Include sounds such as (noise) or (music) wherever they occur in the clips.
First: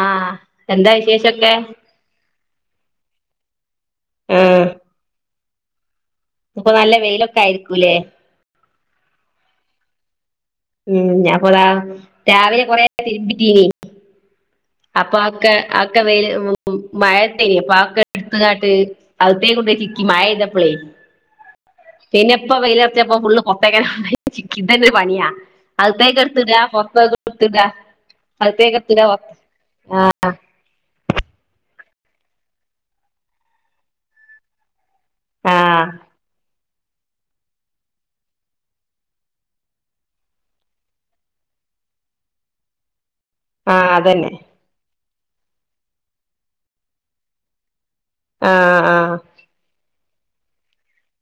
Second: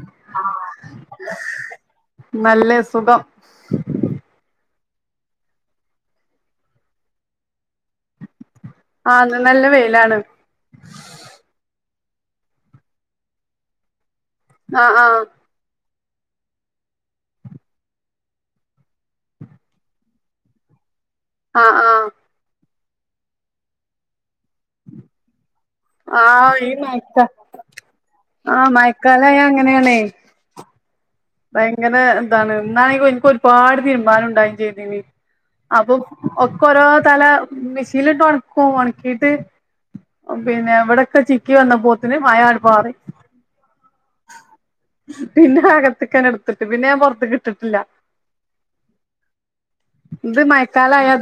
ആഹ എന്താ വിശേഷൊക്കെ നല്ല സുഖം ആഹ ഇപ്പൊ നല്ല വെയിലൊക്കെ ആയിരിക്കൂല്ലേ ആഹ ന്ന് നല്ല വെയിലാണ് ഉം ഞാൻപ്പതാ രാവിലെ കൊറെ തിരുമ്പിറ്റ ആ ആ അപ്പൊ ഒക്കെ ആ പക്ക വ മഴത്തേന പക്ക എടുത്തങ്ങാട്ട് അവിത്തേ കൊണ്ട ചിക്കി മഴ ചെയ്തപ്പളേ ആ ആ പിന്നെപ്പ വെയിലച്ചപ്പ ഫുള്ള് പൊത്തേക്കന ചി ഇതന്ന ഒരു പണിയാ അകത്തേക്കു ആ എടതിടാ ഈ പുറത്തേക്ക് മഴക്ക എടതിടാഅകത്തേക്കു എടതിടാ പുറത്തേക്ക് എങ്ങനെയണേ ഭയങ്കര എന്താണ് എന്നാണെങ്കും എനക്ക് ഒരുപാട് തീരുമ്പംനും ഉണ്ടായും ചെയ്തനി ആഹ് അപ്പൊ ഒക്ക രോ തല മെഷീനിട്ട് ഉണക്കും ഉണക്കിട്ട് പിന്നെ എവിടൊക്കെ ചിക്കി വന്ന പോത്തിന് മയ അടുപാറി ആഹ് അതന്നെ പിന്നെ അകത്തക്കാൻ എടുത്തിട്ട് പിന്നെ ഞാൻ പുൊറത്ത് ഇട്ടിട്ടില്ല ആഹ ആഹ ഇത് മയക്കാലായയാൽ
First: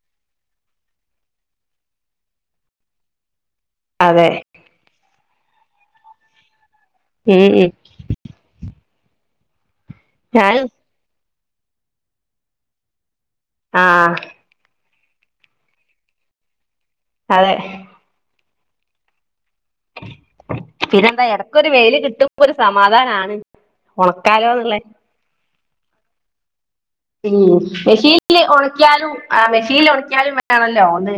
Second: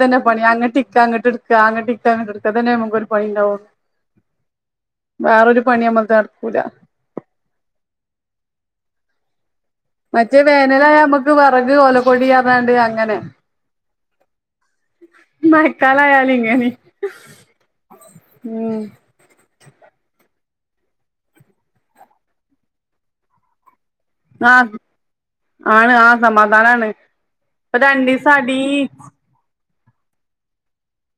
തന്നെ പണി മയക്കാലമായാൽ ഇതെന്നെ പണി അങ്ങ ടിക്ക അങ്ങോട്ട് എടുക്ക അങ്ങെ ിക്ക അങ്ങട്ട് എടുക്ക തന്നെ നമുക്ക ഒരു പണി ഉണ്ടാവുന്നു അതെ വേറരു പണിനമ്മക്ക് നടക്കൂല ഉം ഉം മറ്റേ ഞാനും വേനലായ നമ്മക്ക് വിറക് ഓലക്കൊടി എതാണ്ട് അങ്ങനെ ആഹ് മഴക്കാലമായാലിങ്ങനെം അതെ ഉം പിന്നെന്താ ഇടക്കൊ ഒരു വെയില് കിട്ടുമ്പോ ഒരു സമാധാനമാണ് ഉണക്കാലോന്നുള്ള ആഹ് ആണ് ആ സമാധാമാണ് ഉം മെഷീനിൽ ഉണക്കാലും ആ മെഷീനി ഉണക്കാലും വേണല്ലോ ഒന്ന്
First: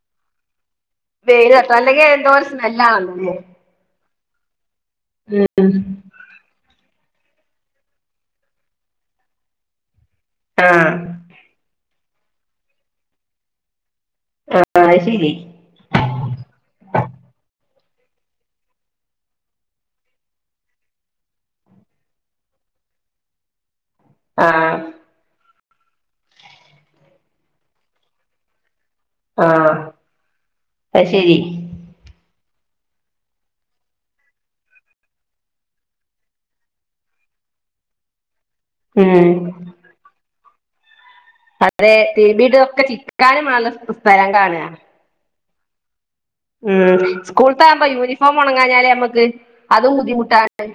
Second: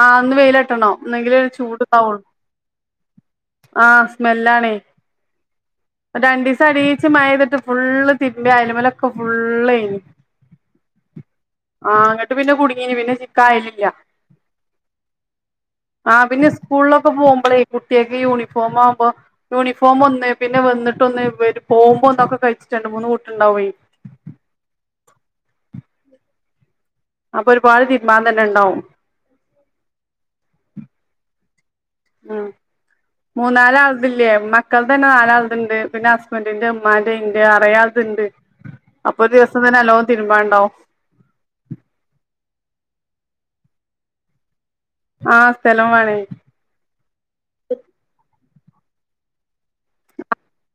ആ ഒന്ന് വെയില കിട്ടണോ എന്നെങ്കിലെ ഒരു വെയില് തട്ടണം അല്ലെങ്കിൽ ചൂട്താവുള്ളൂ എന്തോ ഒരു സ്മെല്ലാണല്ലോ ആ സ്മെല്ലാണേ ഉം രണ്ടിദിവസ അടി- പ മഴ പെയ്തിട്ട് ഫുള്ള് തിരുമ്പിയ അതിേമേലൊക്കെ ഫുളളാരുന്നു ആ ആഹ് അങ്ങിട്ട് പിന്നെ കുടുങ്ങീന് പിന്നെ ചിക്കായനില്ല അത് ശരി ആ പിന്നെ സ്കൂളിലൊക്കെ പോകുമ്പോളേ കുട്ടിയക്കെ യൂണിഫോം ആവുമ്പോ യൂണിഫോം ഒന്ന് പിന്നെ വന്നിട്ട് ഒന്ന് പോകുമ്പോ ഒന്നൊക്കെ കഴിച്ച- രണ്ടു മൂന്ന് കൂട്ടമുണ്ടാവുമേ ആ ആ അപ്പൊ ഒരുപാട് തീരുമാൻ തന്നെ ഉണ്ടാവും ആ അത് ശരി മൂന്നാല് ആളുതലില്ലേ മക്കടെതന്നെ നാലാളതുണ്ട് പിന്നെ ഹസ്ബന്ഡറിന്റെ ഉമ്മാന്റെ ഉന്റെ നിറയെ ആളുടതുണ്ട് അപ്പൊ ഉം ഒരു ദിവസം തന്നെ എല്ലാം തിരുമ്പാൻ ഉണ്ടാവും വളരെ തീ വീടൊക്കെ ചിക്കാനും ആല്ല സ്ഥലം കാണുക ആ സ്ഥലം വേണേ ഉം സ്കൂളത്താവകുമ്പോ യൂണിഫോം ഉണങ്ങാഞ്ഞാലേ നമ്മക്ക് അതും ബുദ്ധിമുട്ടാണ്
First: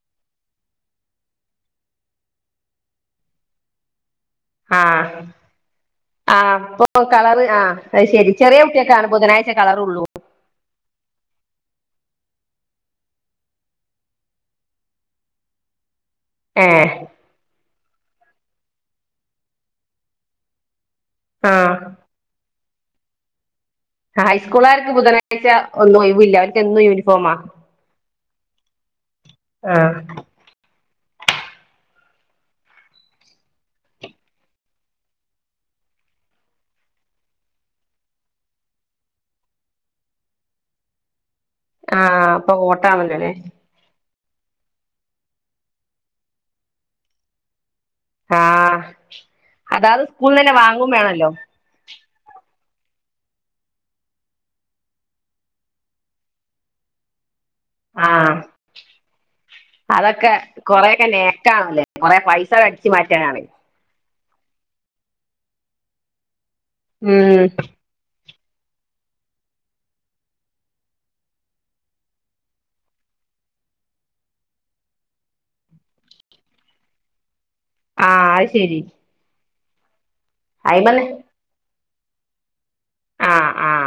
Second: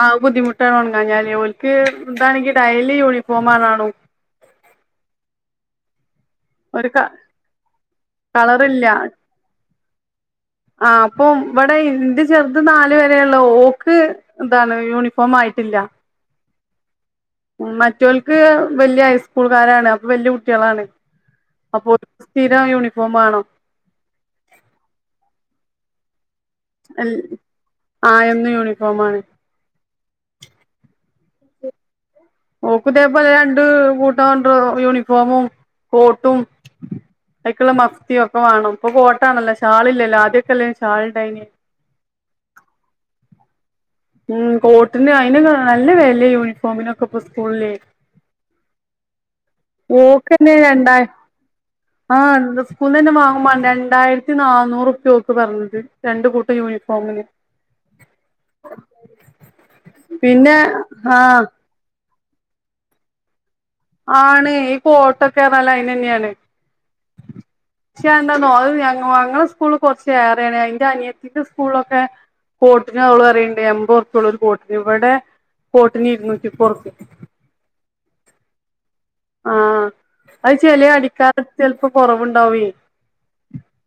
ആഹ് ബുദ്ധിമുട്ടാണ് ഉണങ്ങാഞ്ഞാല് ഓൽക്ക് എന്താണെങ്കി ഡെയലി യൂണിഫോം കാണു ആ ആഹ് ഇപ്പൊ ഒരു ക കളർ ആ അത് ശരി ചെറിയ കളറില്ല കുട്ടിയക്കൊണ് ബുധനാഴ്ച കളറള്ളൂ ആഹ് അപ്പൊ ഇ- വിടെ ഇന്റെ ചെറുത് നാലു വരെയള്ള ഓക്ക് ഇതാണ് യൂണിഫോം ആയിട്ടില്ല ആ ഉം മറ്റവൾക്ക് വല്യ ഹൈസ്കൂളുകാരാണ് അപ്പൊ വല്യ കുട്ടികളാണ് ആ അപ്പൊ ഒരു സ്ഥിര യൂണിഫോം ആണോ ഹൈസ്കൂളാർക്ക് ബുധനാഴ്ച ഒന്നും ഒഴിവില്ല അവർക്ക് എന്നും യൂണിഫോമാ ആ എന്ന് യൂണിഫാം ആണ് ആ നോക്കിതേപോലെ രണ്ട് കൂട്ടാണ്ട യൂണിഫോമും കോട്ടും അതക്കുള്ള മഫിതിയോ ഒക്കെ വേണം ഇപ്പൊ കോട്ടാണല്ല ഷാളില്ലല്ലോ ആദ്യക്കെല്ലായിരുന്നു ഷാളി ണ്ടായന്നെ ആ ആഹ് ഇപ്പൊ കോട്ടാണല്ലേ ഉം കോട്ടിന് അയിന് നല്ല വിലയാ യൂണിഫോമിനൊക്കെ ഇപ്പ സ്കൂളില് ആ അതാത് സ്കൂളിന്ന് തന്നെ വാങ്ങകയും വേണല്ലോ ആഹ സ്കൂളൽ നിന്ന് തന്നെ വാങ്ങുകയും വേണ്ടേ രണ്ടായിരത്തി നന്നൂറ ഉപ്യ ഒക്കെ പറഞ്ഞത് രണ്ട കൂട്ടം യൂണിഫോമിന് ആ അതൊക്കെ പിന്നെ കൊറെയൊക്കെ ആഹ് നേക്കാണല്ലേ കൊറെ പൈസ അടിച്ചു മാറ്റാനാണ് ആണ് ഈ കോട്ടക്കെ ഏതായാലും അതിന് തന്നെയാണ് ഉം ന്നോ അത് ഞ ഞങ്ങളുടെ സ്കൂള് കുറച്ച് ഏറയാണ് എന്റെ അനിയത്തിന്റെ സ്കൂളൊക്കെ കോട്ന്ന്അവൾ പറയിണ്ട്എമ്പത്ഉറിപ്പഉള്ളുഒരു കോട്ടി ഇവിടെ കേട്ടിന്ഇരുന്നൂറ്റി മുപ്പത്ത് ഉറുപ്പെ ആഹ അ ത്ശരി ആഹ അത് ചെല അടിക്കാരത് ചിലപ്പോകൊറവുണ്ടാവേ ആഹ ആഹ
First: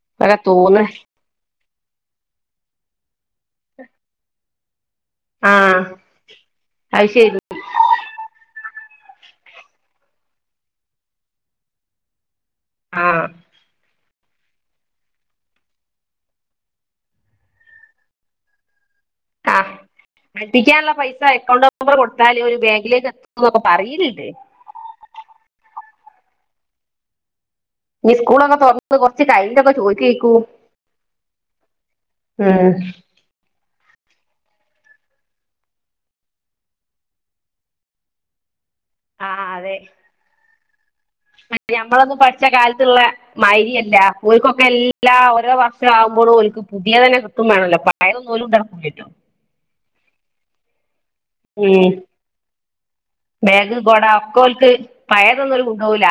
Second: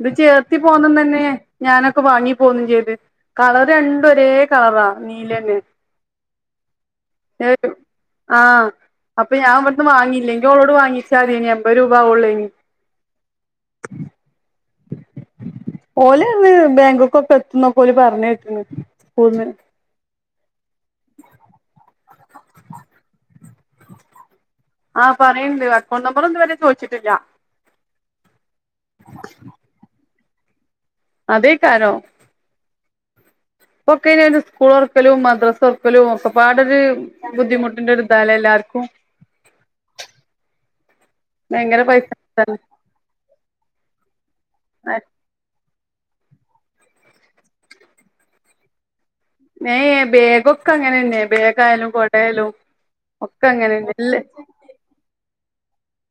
ഇത് ചേർത്തി പോന്ന തന്നെയെ ഞാനൊക്കെ വാങ്ങിപ്പോന്നും ചെയ്ത് കളർ രണ്ടുഒരേ കളറാ ആ നീലന്നെ അത് ശരി ആഹ അപ്പൊ ഞാൻ ഇവിടുന്ന് വാങ്ങീല്ലെങ്കിൽ ഇയ്യ് ഓളോട് വാങ്ങിച്ചാ മതി ഇനി മ്പത് രൂപ ആവള്ളൂ നി ആ ഓലെത് ബാങ്ക്ക്കൊക്കെ എത്തുന്നൊക്കെ ഓല്‌പറഞ്ഞ കേട്ടിന്ന് ആ പെട്ടിക്കാനുള്ള പൈസ അക്കൗണ്ട് നമ്പർ കൊടു താൽ ഓല് ഒരു ബാങ്കിലേക്ക് എത്തുന്നകെ പറയിണ് ണ്ട് ആ പറയണ്ട് അക്കൗണ്ട് നമ്പർ ഒന്നും ഇതു വരെ ചോദിച്ചിട്ടില്ല നീ സ്കൂളൊക്കെ തുറന്നത് കൊറച്ച് ടൈന്റെൊക്കെ ചോയികെക്കു അതേക്കാരോ ഇപ്പോ ഒക്കിന്നുംസ്കൂൾ ഓറക്കലും മദ്രസ തെറക്കലും ഒക്കെ പാടൊരു ബുദ്ധിമുട്ടിന്റെ ഇതല്ല എല്ലാർക്കും ആഹ് അതെ ഭയങ്കര പൈസ നമ്മള് പഠിച്ച കാലത്ത്ഉള്ള മയിരി അല്ല ഓൽക്ക് എല്ലാം ഒരോ വർക്ക് ഇ ആകുമ്പോഴോക്ക് പുതിയ തന്നെ കിട്ടും വേണല്ലോ പയൊന്നുമലും ഇണ്ടാക്കൂല്ലലോ എ ബേഗൊക്കെ അങ്ങനെന്നെയ ബേഗായാലും കൊടയാലും ഒക്കെ ബെഗ് അങ്ങനെന്നെ കൊട എല്ല ഒക്കോൽക്ക് പയതൊന്നും കൊണ്ടോവുല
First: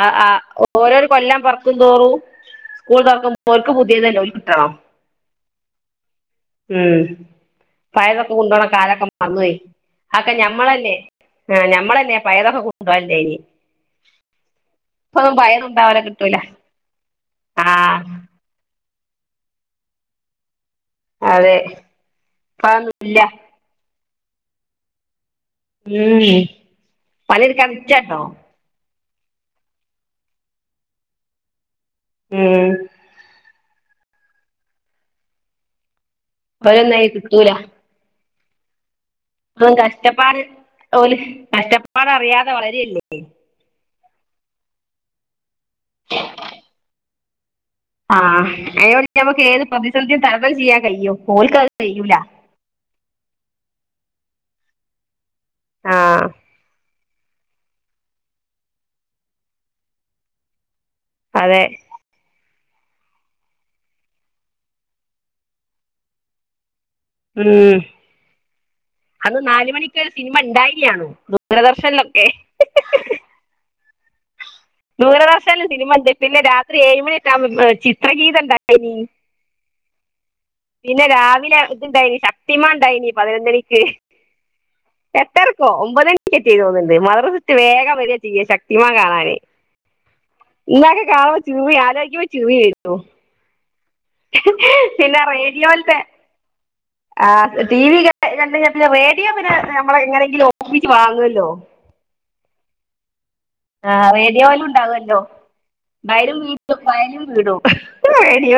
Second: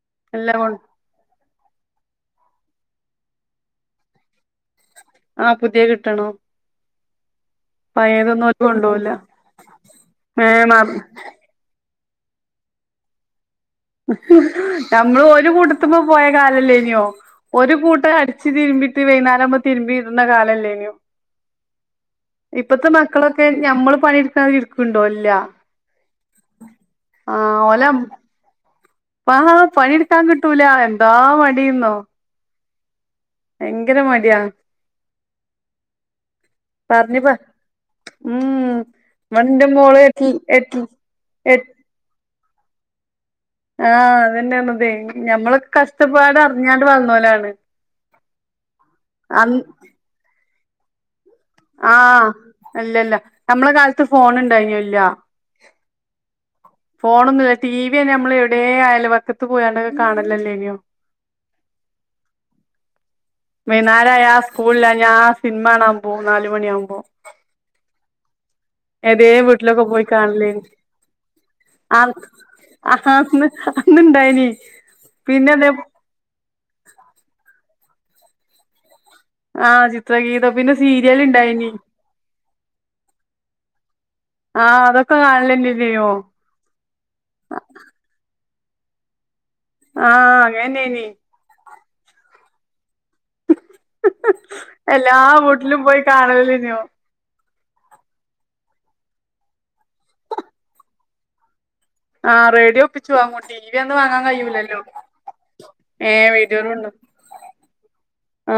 ആ ആ എല്ലാം കൊ ഓരോ കൊല്ലാം പുറ കും തോറും സ്കൂൾ തുറക്കുമ്പോക്ക് പുതിയ തന്നെ ഓല്ക് കിട്ടണം ആ പുതിയ കിട്ടണം ഉം പയതൊക്കെ പഴയതൊന്നും ഓല് കൊണ്ടപോണം കാലൊക്കെ കൊണ്ടോവൂല മറന്നു പോയിഅക്കെ ഏഹ് മ ഞമ്മളല്ലേ ആ നമ്മള്ള്തന്നെ പയതൊക്കെ കൊണ്ടുപോവലുണ്ടായത് നമ്മള് ഒരു കൂട്ടത്തുമ്പോ കൊണ്ടോവലെ പോയ കിട്ടൂല കാലല്ലേ നോ ആ ഒരു കൂട്ടം അടിച്ച് തിരുമ്പിട്ട് വൈന്നരം തിരുമ്പി ഇട്ന്ന കാലല്ലേനോ അതെ ഇപ്പത്തെ ഇപ്പതൊന്നും ഇല്ല മക്കളൊക്കെ ഞമ്മള് പണിടുക്കാ ഇരിക്കണ്ടോ ഇല്ല ഉം പണി എടുകാൻ നിച്ചണ്ടോ ആ പണിയെടുക്കാൻ കിട്ടൂല എന്താ മടിന്നോ ഉം ഭങ്കര മടിയാ അവരെന്നായി പറഞ്ഞ് പ കിട്ടൂല ഉം ഇവടെന്റെ അ മോള് എട്ടി കഷ്ടപ്പാട് എട്ടി ഓല് എ കഷ്ടപ്പാട് അറിയാതെ വളരല്ലേ ആ അതന്നാണ്തെ ഞമ്മളൊക്കെ കഷ്ടപ്പാട് അറിഞ്ഞാണ്ട് വളർന്നോലാണ് ആഹ് അയോടെ നമുക്ക് അന്ന് ഏത് പ്രതിസന്ധിയും തരണംചെയ്യാൻ കയും ആ അല്ലല്ല നമ്മളെ കാലത്ത് ഫോൺ ഇണ്ടായിനോ ഇല്ല ആ ഫോണൊന്നുമല്ല ടി വി തന്നെ നമ്മൾ എവിടെ അയപക്കത്ത് പോയണ്ടൊക്കെ കാണലല്ലേ നിയോ അതെ വൈന്നാര ആയാൽ സ്കൂളില ഞ്ഞാൽ സിനിമാ കാണാൻ മ്പോ നാല്മണിയ ആകുമ്പോ ഉം അതേ അന്ന് നാല് വീട്ടിലൊക്കെ പോയി മണിക്കൊരു സിനിമ ഇണ്ടായിനാണു കാണലെനിആ ദൂരദർശനിലൊക്കെ ആ അന്ന് ഇന്ന്ണ്ടായിന് ദുരദർശനും സിനിമ ഉണ്ട് പിന്നെ രാത്രി ഏഴ് മണിട്ട ചിത്രഗീത ഇണ്ടായിനി ആ ചിത്രഗീതം പിന്നെ സീരിയൽ രാവിലെ ഇണ്ടായിനി ഇത്ണ്ടായിനി ശക്തിമാൻ ഇണ്ടായിരനി ന്പതിനൊന്നണിക്ക് ആ അതൊക്കെ എട്ടരക്കോ ഒമ്പത് കാണലന്നെനോ മണിക്ക് തോന്നുന്നുണ്ട് മദ്രാസറ്റ് വിട്ട്‌വേഗം വര ചെയ്യാ ശക്തി മാൻ കാണാനേ ആ ഇന്നൊക്കെ അങ്ങനെന്നേനി കാണുമ്പോ ചൂവി ആലോചിക്കുമ്പോ ചിറി വരു എല്ലാ വീട്ടിലും റേഡിയോയിലത്തെ പോയി കാണലല്ലേ ആ ടി വി എന്താ പിന്നെ റേഡിയോ പിന്നെ നമ്മളെ എങ്ങനെങ്കിലും ഓപിച്ച് വാങ്ങുവല്ലോ ആ റേഡിയോ ഒപ്പിച്ചു വാങ്ങും ടി വി ആ അന്ന് വാങ്ങാൻ റേഡിയോ വല്ലും കഴിയൂലല്ലോ ഇണ്ടാവല്ലോ ഏ വായരും വീട്ടും വീഡിയോലുണ്ട് വയരും വീടും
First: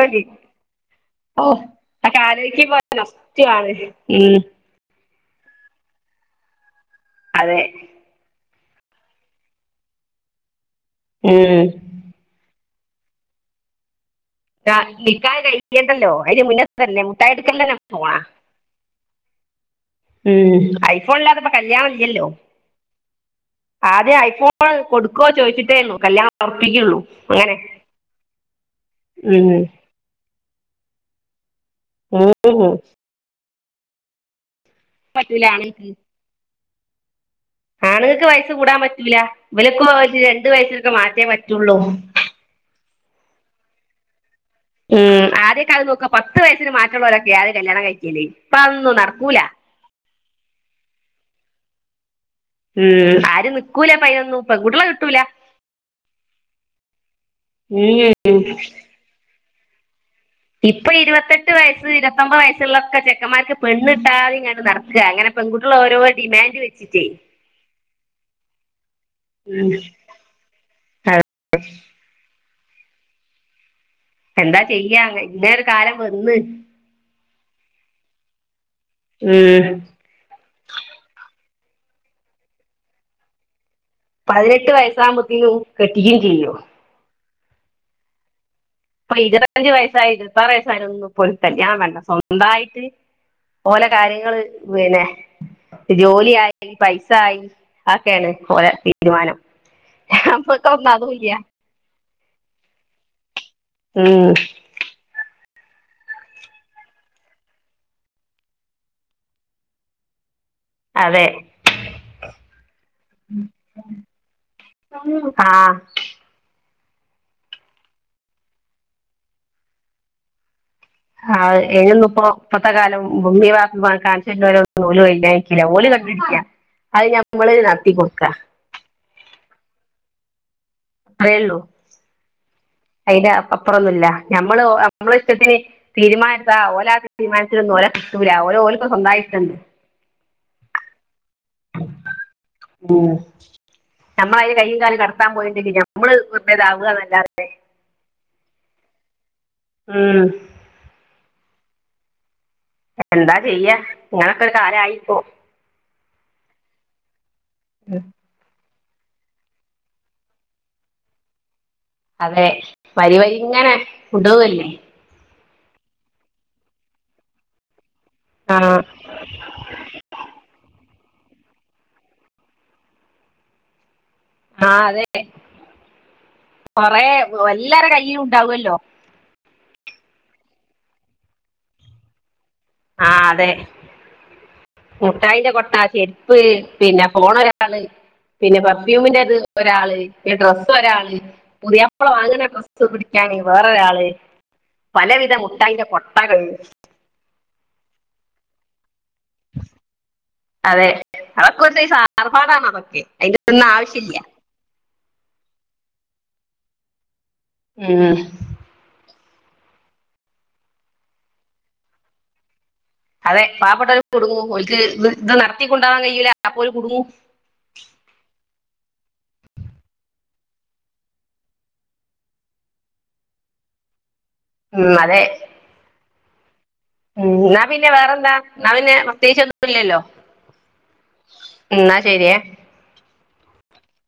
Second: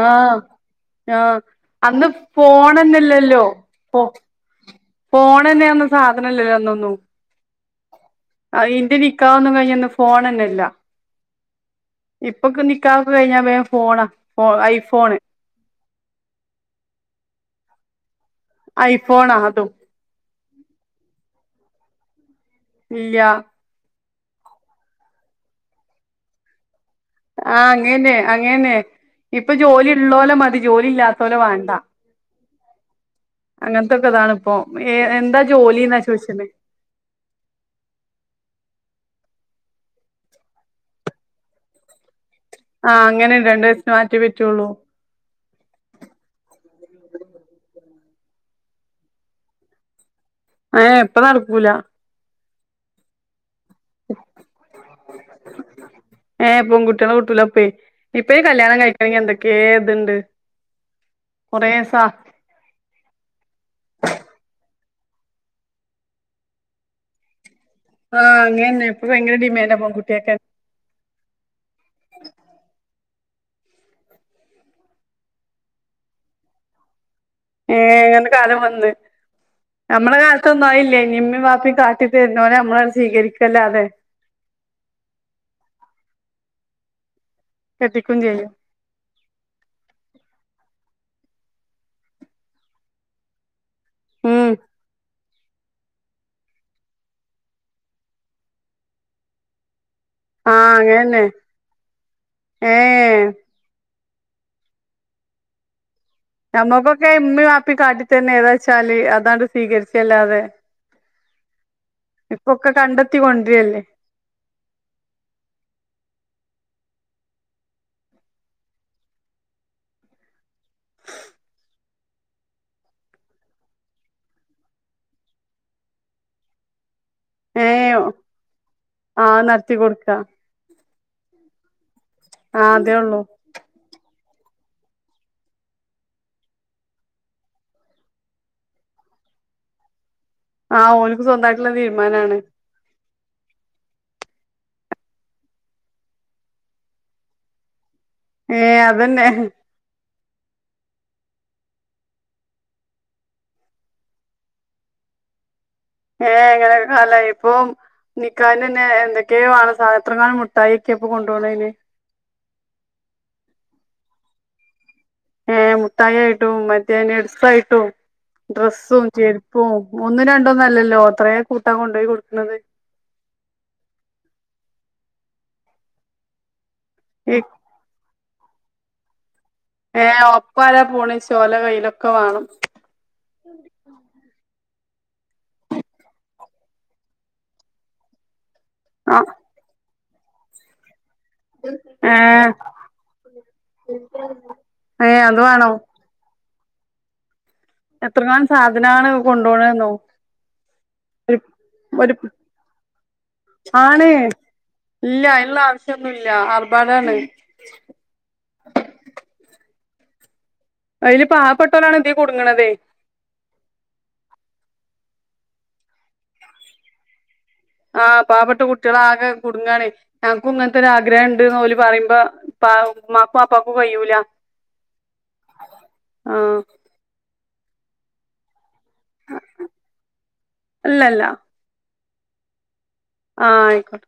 ആ ആ അന്ന് ഫോണന്നല്ലല്ലോ നഷ്ടമാണ് പോ ഉം ഫോൺ തന്നെയ ഒന്ന സാധനം ല്ലല്ലോ അന്നന്നും അതെ അ ഇന്റെ നിക്കാഹ് ഒന്നും കഴിഞ്ഞ ഒന്ന് ഫോൺ തന്നെല്ല ഉം ഇപ്പൊക്ക നിക്കാഹ് കഴിഞ്ഞ വേഗം ഫോണ് നിക്കാഹ്‌ കഴിക്കേണ്ടല്ലോ അതി മുന്നത്ത് തന്നെ മുട്ടായി എടുക്കല്ല നമ്മക്ക് ഫോൺ ആ ഐഫോൺ അതും ഐഫോൺ ഇല്ലാതെ ഇപ്പൊ കല്യാണം ഇല്ലല്ലോ ഇല്ല ആദ്യം ഐഫോൺ കൊടുക്കുവോ ചോദിച്ചിട്ടേ ഉള്ളൂ കല്യാണം ഉറപ്പിക്കുകയുള്ളൂ ആ അങ്ങന്നെ അങ്ങന്നെ ഉം ഇപ്പൊ ജോലി ഉള്ളോലോ മതി ജോലി ഇല്ലാത്തോലോ വേണ്ട ഉ (inaudible) അങ്ങനത്തെൊക്കെ ഇതാണ് ഇപ്പൊ ഏ എന്താ പറ്റൂല ജോലി എന്നാ ചോദിച്ചന് ആണുങ്ങൾക്ക് വയസ് കൂടാൻ പറ്റൂല ഇവലൊക്ക രണ്ട വയസിലൊക്കെ മാറ്റേ പറ്റുള്ളൂ ആഹ് അങ്ങനെ രണ്ട് ദിവസന് മാറ്റം പറ്റുള്ളൂ ഉം് ആദ്യൊക്കെ അത് നോക്കാ പത്ത് വയസ്സിന് മാറ്റുള്ളവരൊക്കെ ആദ്യം കല്യാണം കഴിക്ക (inaudible) ഇപ്പ അന്നും നടക്കൂല അ എപ്പ നടക്കൂല ഉ ആരും നിക്കൂല പായിനൊന്നും പെൺകുട്ടിയോളെ കിട്ടൂല ഏ പെൺകുട്ടികളെ കിട്ടില്ല പോ ഉം ഇപ്പ കല്യാണം കഴിക്കണെങ്കി എന്തൊക്കെയെ ഇതുണ്ട് ഇപ്പൊ ഇരുപത്തെട്ട് കൊറേ വയസ്സ് സാ ഇരുപത്തൊമ്പത് വയസ്സുള്ളൊക്കെ ചെക്കന്മാർക്ക് പെണ്ണിട്ടാതെ ഇങ്ങനെ നട അങ്ങനെ പെൺകുട്ടികള ഓരോ ഡിമാൻഡ് വെച്ചിട്ടേ ആഹ് അങ്ങനെന്നെ ഇപ്പൊ ഭയങ്കര ഡിമാൻഡാ പൺകുട്ടിയൊക്കെ അ എന്താ ചെയ്യാ ഇങ്ങനെ ഒരു കാലം വന്ന് ഏ എങ്ങനെ കാലം വന്ന് ഉം നമ്മടെ കാലത്തൊന്നും ആയില്ലേ ഇമ ബാപ്പയും അപ്പ കാട്ടി തരുന്നോനെ നമ്മള സ്വീരിക്കല്ലേ അതെ പതിനെട്ട് വയസ്സാകുമ്പോത്തിനും കെട്ടിക്കും ചെയ്യും കെട്ടിക്കയും ചെയ്യാം ഇപ്പൊ ഇരുപത്തി അഞ്ച് വയസായി ഇരുപത്താറ് വയസ്സായ ഒന്നും പോ കല്യാണം വേണ്ട സ്വന്തമായിട്ട് ഓലെ കാര്യങ്ങൾ ഉം പിന്നെ ജോലിയ ആയി പൈസ ആയി ആക്കെയാണ് പോല തീരുമാനം അപ്പ ആഹ് കനാ അങ്ങനെന്നെ പോയിയ ഏ ഉം നഞമ്മക്കൊക്കെ ഉമ്മി മാപ്പി കാട്ടി തന്നെ ഏതാ വച്ചാല് അതാണ്ട് സ്വീകരിച്ചല്ലാതെ അതെ ഇപ്പൊക്കെ കണ്ടെത്തി കൊണ്ടരില്ലേ ആഹ ആഹ് എന്ന ഇപ്പോ ഇപ്പത്തെ കാലം ഭമി (inaudible) കാണവരന്നുംല ഇല്ലില്ലഓല ിക്ക അത് ഞമ്മൾ ഏ നടത്തി കൊൊടുക്ക ആ നടത്തി കൊടുക്ക അത്രയേ ഉള്ളൂ ആ അതേ ഉള്ളൂ അയിന്റെപ്പുറംന്നുമല്ല ഞാൻ നമ്മള് നമ്മള ഇഷ്ടത്തിന് തീരുമാനത്താ ഓല തീരുമാനിച്ചന്നും ഓല കിട്ടൂല ഓർക്കൊക്കെ സ്വന്തമായിട്ട് ഓ (inaudible) ആഹ ഓനിക്ക് സ്വന്തമായിട്ടുള്ള തീരുമാനാണ് നമ്മള അതിന് കയ്യും കാലം കടത്താൻ പോയിണ്ടെങ്കിൽ നമ്മള് ഇടങ്ങേറാവു എന്നല്ലാതെ ഏ അതന്നെ ആഹ എന്താ ചെയ്യ നിങ്ങളൊക്കെ ഒരു കാലയിപ്പോ ഏഹ ഇങ്ങനെയുള്ള ഒരു കാലം ആയി ഇപ്പൊ ഉം. നിക്കാഹിന് പിന്ന എന്തൊക്കെയോ വേണം എത്ര കാല മുട്ടായി ഒക്കെപ്പോ കൊണ്ടുപോകുന്ന ഇന്ന് അതെ വരി വരി ഇങ്ങനെ കൊണ്ടുപോവല്ലേ ഏ മുട്ടായി ആയിട്ടും പിന്നെ മറ്റ് ഡ്രസ്സ് ആയിട്ടും ആ ഡ്രസ്സും ചെരുപ്പവും ഒന്നും രണ്ടോന്നും അല്ലല്ലോ അത്രയ കൂട്ടാ കൊണ്ടുപോയി കൊടുക്കുന്നത് ആഹ അതെ കൊറ എല്ലാരും കയ് ഉണ്ടാവല്ലോ ഏഹ ഒപ്പാല പൂണി ചോല കയ്യിലൊക്കെ വേണം ആഹ അതെ മുട്ടായിന്റെ കൊട്ട ചെരുപ്പ് പിന്നെ പോോണ ഒരാള് പിന്നെ ആ പെർഫ്യൂമിന്റെ അത് ഒരാള് പിെ ഡ്രസ്സസ് ഒരാള് പുതിപ്പള ഏ വാങ്ങന ഡ്രസ്സ് പിടിക്കാന വേറെ ഒരാള് ഏ പലവിധ അത് വേണോ മുട്ടായിന്റെ കൊട്ടകൾ എത്രക്കണം സാധനാണ് കൊണ്ടപോണെന്നോ അതെ അവതൊക്കെടുത്ത സാർഭാടാണ അതൊക്കെ അതിന്റെൊന്നും ആണ് ആവശ്യമില്ല ഇല്ല അതിനുള്ള ആവശ്യംൊന്നുമല്ല ആർബാടാണ് ഉം അതില് പാവപ്പെട്ടോലാണ് ഇത കുടുങ്ങണതെ അതെ പാവപ്പെട്ടവരും കൊടുങ്ങു ഒക്ക് ഇ ഇത് നടത്തിക്കൊണ്ടാവാൻ കഴയിൂല അപ്പോലും കുടുങ്ങൂ ആഹ് പാവപ്പെട്ട കുട്ടികള ആകെ കുടുങ്ങാണ് ഞങ്ങക്കും ഇങ്ങനത്തെൊ ഒരു ആഗ്രഹം ഉണ്ട്ന്ന്ലി പറയുമ്പോ ആ മാക്കും മാപ്പക്കും കഴിയൂല ഉം അതെ ആഹ ഉ ാ പിന്നെ വേറെന്താ ാ പിന്നെ പ്രത്യേകിച്ച ഒന്നല്ലല്ലോ അല്ലല്ല ശരിയ ആഹ ആയിക്കോട്ടെ